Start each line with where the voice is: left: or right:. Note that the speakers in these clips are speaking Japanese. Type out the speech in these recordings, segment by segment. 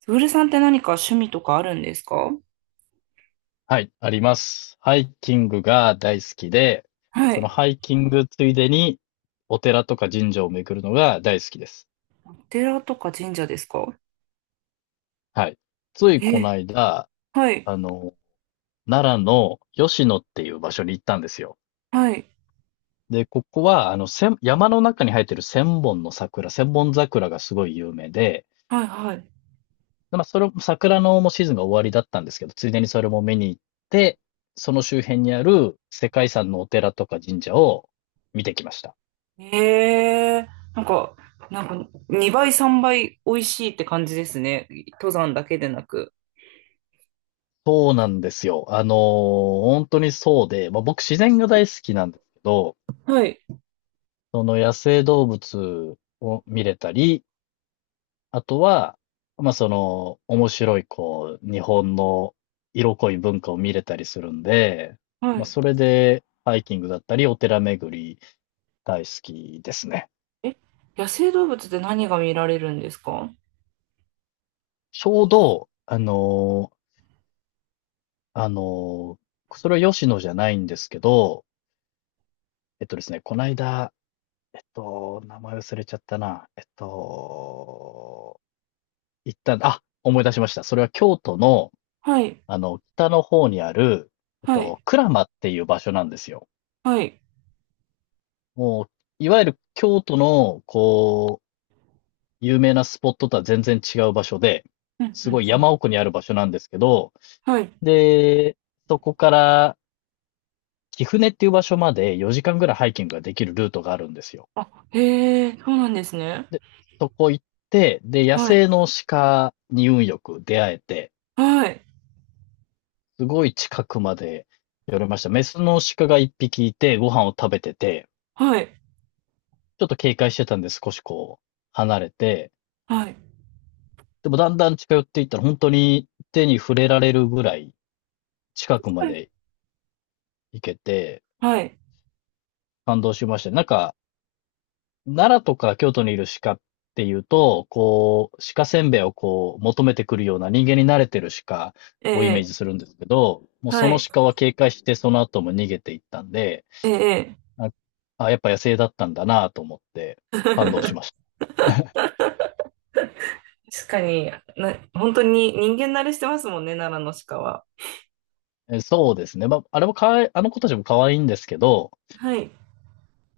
right: つぶるさんって何か趣味とかあるんですか？
left: はい、あります。ハイキングが大好きで、
right: は
left: その
right: い。
left: ハイキングついでにお寺とか神社を巡るのが大好きです。
right: お寺とか神社ですか？
left: はい。ついこの
right: え、
left: 間、
right: はい、
left: あの、奈良の吉野っていう場所に行ったんですよ。
right: はい、
left: で、ここは、千山の中に生えてる千本の桜、千本桜がすごい有名で、
right: はい、は
left: でそれ、桜のもうシーズンが終わりだったんですけど、ついでにそれも見に行って、その周辺にある世界遺産のお寺とか神社を見てきました。
right: い。えー、なんか、なんか、2倍、3倍美味しいって感じですね。登山だけでなく。
left: そうなんですよ。本当にそうで、まあ、僕自然が大好きなんですけど、
right: はい。
left: その野生動物を見れたり、あとは、まあ、その、面白い、こう、日本の色濃い文化を見れたりするんで、
right: は
left: まあ、
right: い。
left: それで、ハイキングだったり、お寺巡り大好きですね。
right: え、野生動物って何が見られるんですか？
left: ちょうど、あのーそれは吉野じゃないんですけど、えっとですね、この間、と、名前忘れちゃったな。行ったんだあ、思い出しました。それは京都の、
right: はい。
left: 北の方にある、
right: はい。
left: 鞍馬っていう場所なんですよ。
right: はい。
left: もう、いわゆる京都の、こう、有名なスポットとは全然違う場所で、
right: うん、うん、う
left: すごい
right: ん。
left: 山奥にある場所なんですけど、
right: はい。
left: で、そこから貴船っていう場所まで4時間ぐらいハイキングができるルートがあるんですよ。
right: あ、へえ、そうなんですね。
left: で、そこ行って、で、野
right: はい。
left: 生の鹿に運よく出会えて、
right: はい。
left: すごい近くまで寄れました。メスの鹿が一匹いて、ご飯を食べてて、
right: はい。
left: ちょっと警戒してたんで少しこう、離れて、
right: はい。
left: でもだんだん近寄っていったら本当に手に触れられるぐらい近くま
right: はい。
left: で行けて、
right: はい。
left: 感動しました。なんか、奈良とか京都にいる鹿っていうと、こう、鹿せんべいをこう、求めてくるような人間に慣れてる鹿
right: え
left: をイメー
right: え、
left: ジするんですけど、もう
right: は
left: その
right: い、
left: 鹿は警戒してその後も逃げていったんで、
right: ええ。
left: あ、やっぱ野生だったんだなと思って 感動しまし
right: 確かに。本当に人間慣れしてますもんね、奈良の鹿は。
left: た。え、そうですね。まあ、あれもかわいあの子たちも可愛いんですけど、
right: はい。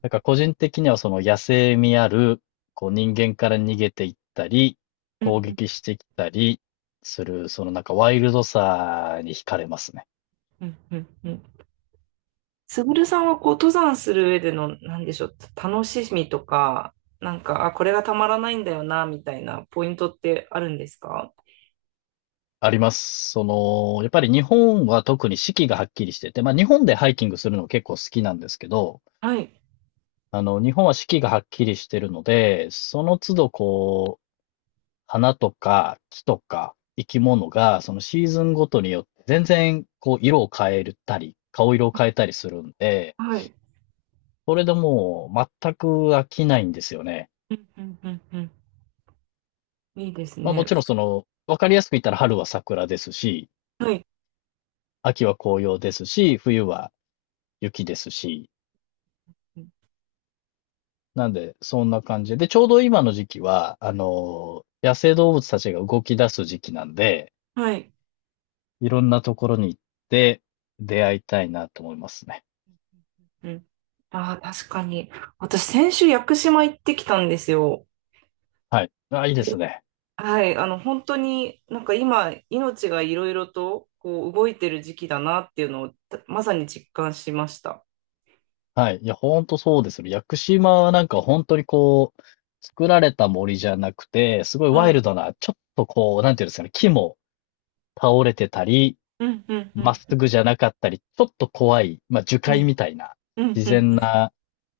left: なんか個人的にはその野生味ある、こう人間から逃げていったり、
right: うんう
left: 攻
right: ん
left: 撃してきたりする、そのなんかワイルドさに惹かれますね。
right: うんうんうん。すぐるさんはこう登山する上での、なんでしょう、楽しみとか、なんか、あ、これがたまらないんだよな、みたいなポイントってあるんですか？
left: あります。その、やっぱり日本は特に四季がはっきりしてて、ま、日本でハイキングするの結構好きなんですけど、
right: はい。
left: 日本は四季がはっきりしてるので、その都度こう花とか木とか生き物が、そのシーズンごとによって全然こう色を変えたり、顔色を変えたりするんで、
right: はい。
left: それでもう全く飽きないんですよね。
right: うんうんうんうん。いいです
left: まあも
right: ね。
left: ちろんその、わかりやすく言ったら春は桜ですし、
right: はい。
left: 秋は紅葉ですし、冬は雪ですし、なんでそんな感じで、で、ちょうど今の時期は、野生動物たちが動き出す時期なんで、
right: はい。
left: いろんなところに行って出会いたいなと思いますね。
right: うん。ああ、確かに。私、先週屋久島行ってきたんですよ。
left: はい。あ、いいで
right: で、
left: すね。
right: はい、本当になんか今、命がいろいろとこう動いてる時期だなっていうのをたまさに実感しました。
left: はい。いや、ほんとそうですよ。屋久島はなんか本当にこう、作られた森じゃなくて、すごい
right: は
left: ワイ
right: い。
left: ルドな、ちょっとこう、なんていうんですかね、木も倒れてたり、
right: うんうん
left: まっす
right: うん
left: ぐじゃなかったり、ちょっと怖い、まあ、樹
right: う
left: 海
right: ん
left: みたいな、
right: うん
left: 自
right: うんう
left: 然
right: ん。
left: な、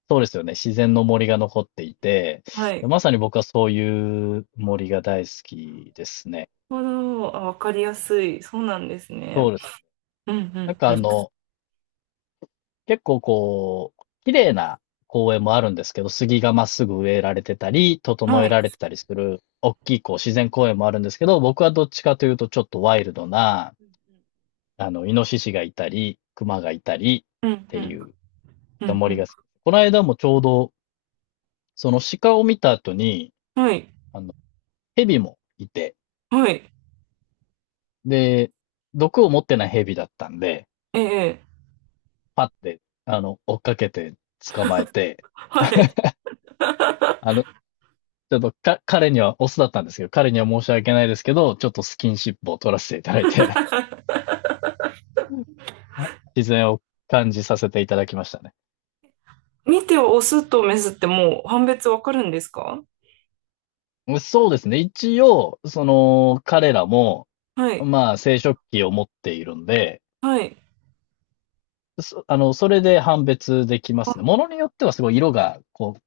left: そうですよね、自然の森が残っていて、
right: は
left: で
right: い。
left: まさに僕はそういう森が大好きですね。
right: なるほど。あ、わかりやすい。そうなんです
left: そう
right: ね。
left: です。
right: うんう
left: なんか
right: んうん。
left: 結構こう、綺麗な公園もあるんですけど、杉がまっすぐ植えられてたり、整
right: は
left: え
right: い。
left: られてたりする、大きいこう自然公園もあるんですけど、僕はどっちかというとちょっとワイルドな、イノシシがいたり、クマがいたりっ
right: うんう
left: てい
right: ん
left: う、
right: う
left: 森が
right: ん
left: 好き。この間もちょうど、その鹿を見た後に、
right: うん。はい。
left: あの、蛇もいて、
right: はい。
left: で、毒を持ってない蛇だったんで、
right: ええ。
left: パって、追っかけて捕まえて、
right: はい。
left: あの、ちょっとか、彼にはオスだったんですけど、彼には申し訳ないですけど、ちょっとスキンシップを取らせていただいて、自然を感じさせていただきましたね。
right: 見てオスとメスってもう判別わかるんですか？
left: そうですね。一応、その、彼らも、
right: はい。
left: まあ、生殖器を持っているんで、
right: はい。
left: そそれで判別できますね。ものによってはすごい色が、こう、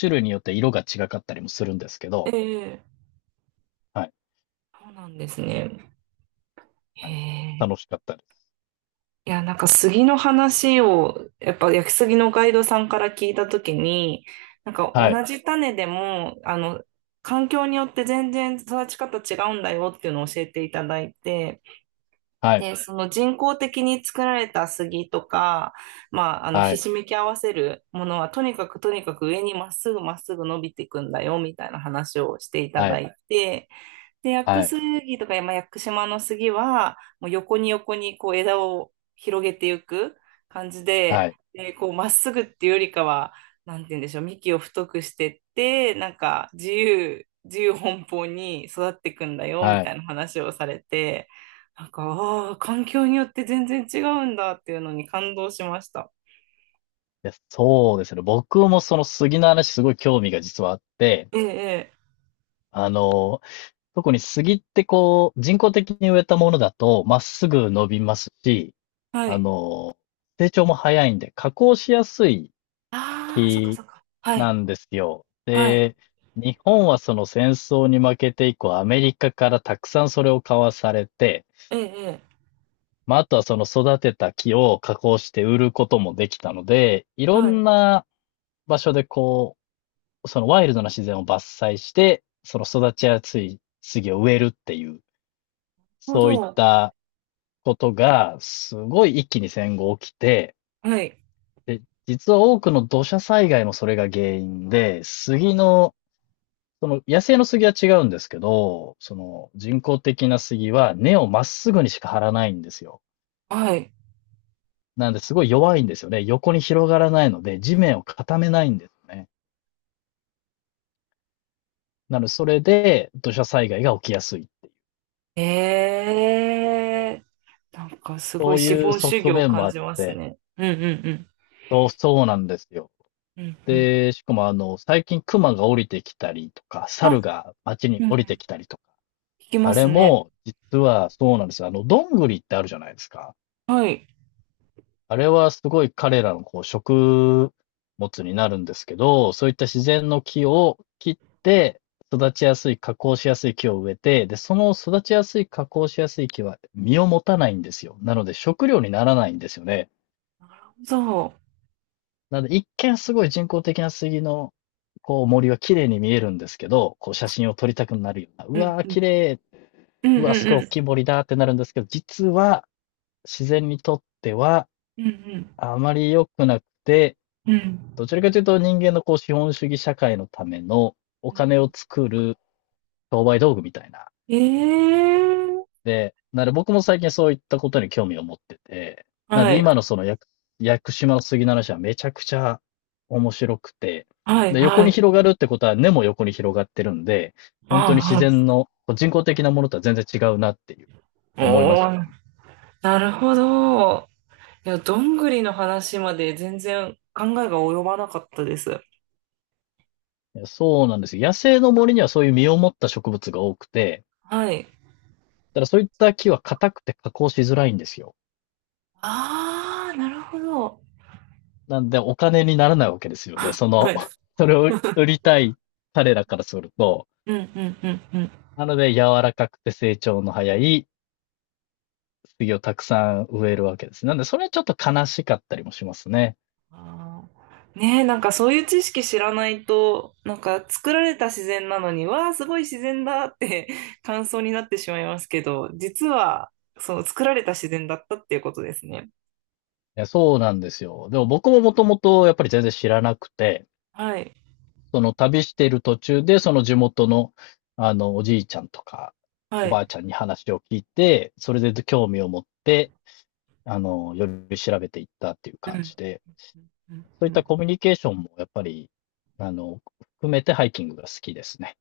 left: 種類によって色が違かったりもするんですけ
right: え
left: ど、
right: え。
left: はい、
right: そうなんですね。へ
left: はい。楽
right: え。
left: しかったです。
right: いや、なんか杉の話を、やっぱ焼き杉のガイドさんから聞いたときに、なんか
left: はい、
right: 同じ種でも、環境によって全然育ち方違うんだよっていうのを教えていただいて、
left: はい、
right: で、その人工的に作られた杉とか、
left: は
right: ひ
left: い、
right: しめき合わせるものは、とにかくとにかく上にまっすぐまっすぐ伸びていくんだよ、みたいな話をしていた
left: は
right: だ
left: い、
right: いて、で、屋久
left: はい、
right: 杉とか、まあ、屋久島の杉は、もう横に横にこう枝を広げていく感じで、
left: はい、
right: で、こうまっすぐっていうよりかは、なんて言うんでしょう、幹を太くしてって、なんか自由、自由奔放に育っていくんだよ、み
left: は
right: た
left: い。
right: いな話をされて、なんか、ああ、環境によって全然違うんだっていうのに感動しました。
left: いや、そうですね。僕もその杉の話すごい興味が実はあって、
right: ええ、え
left: あの、特に杉ってこう、人工的に植えたものだと、まっすぐ伸びますし、
right: え、は
left: あ
right: い。
left: の、成長も早いんで、加工しやすい
right: ああ、そっか
left: 木
right: そっか。は
left: な
right: い。
left: んですよ。
right: はい。
left: で、日本はその戦争に負けて以降、アメリカからたくさんそれを買わされて、
right: ええ、え
left: まあ、あとはその育てた木を加工して売ることもできたので、い
right: え、
left: ろ
right: はい。な
left: ん
right: る
left: な場所でこうそのワイルドな自然を伐採して、その育ちやすい杉を植えるっていう、
right: ほ
left: そういっ
right: ど。
left: たことが、すごい一気に戦後起きて、
right: はい。
left: で、実は多くの土砂災害もそれが原因で、杉の、その野生の杉は違うんですけど、その人工的な杉は根をまっすぐにしか張らないんですよ。
right: はい。
left: なんですごい弱いんですよね。横に広がらないので、地面を固めないんですね。なので、それで土砂災害が起きやすい。
right: ええ。なんかすご
left: そ
right: い
left: う
right: 資
left: いう
right: 本主義
left: 側
right: を
left: 面も
right: 感
left: あっ
right: じます
left: て、
right: ね。うんうん
left: そう、そうなんですよ。
right: うん。うんうん。
left: で、しかも最近クマが降りてきたりとか、
right: あ、
left: 猿が街に
right: うん、
left: 降り
right: 聞
left: てきたりとか、
right: き
left: あ
right: ま
left: れ
right: すね。
left: も実はそうなんですよ。どんぐりってあるじゃないですか。
right: はい。
left: あれはすごい彼らのこう食物になるんですけど、そういった自然の木を切って、育ちやすい、加工しやすい木を植えて、で、その育ちやすい、加工しやすい木は実を持たないんですよ。なので食料にならないんですよね。
right: そ
left: なので、一見すごい人工的な杉の、こう、森は綺麗に見えるんですけど、こう、写真を撮りたくなるような、う
right: う。うん
left: わー、
right: うん。
left: 綺麗、
right: うんう
left: う
right: ん
left: わー、すごい
right: う
left: 大きい
right: ん。
left: 森だってなるんですけど、実は、自然にとっては、
right: うん
left: あまり良くなくて、
right: うん。うんうん。
left: どちらかというと人間のこう資本主義社会のためのお金を作る商売道具みたいな
right: ええ。
left: で、なので僕も最近そういったことに興味を持ってて、なの
right: は
left: で
right: い。
left: 今のその屋久島の杉の話はめちゃくちゃ面白くて、
right: はい。
left: で、
right: は
left: 横に
right: い。
left: 広がるってことは根も横に広がってるんで、本
right: あ、
left: 当に自
right: は
left: 然
right: い。
left: のこう人工的なものとは全然違うなっていう
right: お
left: 思いました
right: ー、なるほど。いや、どんぐりの話まで全然考えが及ばなかったです。
left: ね。そうなんですよ。野生の森にはそういう実を持った植物が多くて、
right: はい。
left: ただそういった木は硬くて加工しづらいんですよ。
right: ああ、なるほど。
left: なんでお金にならないわけですよね。そ
right: は
left: の、
right: い。
left: それを売りたい彼らからすると、
right: うん、うん、うん、うん。
left: なので、柔らかくて成長の早い杉をたくさん植えるわけです。なんで、それはちょっと悲しかったりもしますね。
right: あーねえ、なんかそういう知識知らないと、なんか作られた自然なのに、わあ、すごい自然だって 感想になってしまいますけど、実は、その作られた自然だったっていうことですね。
left: そうなんですよ。でも僕ももともとやっぱり全然知らなくて、
right: はい。
left: その旅している途中で、その地元の、おじいちゃんとか、
right: は
left: おば
right: い。
left: あちゃんに話を聞いて、それで興味を持って、より調べていったっていう
right: う
left: 感
right: ん。
left: じで、
right: うん。
left: そういっ
right: う
left: た
right: ん。
left: コミュニケーションもやっぱり、あの、含めてハイキングが好きですね。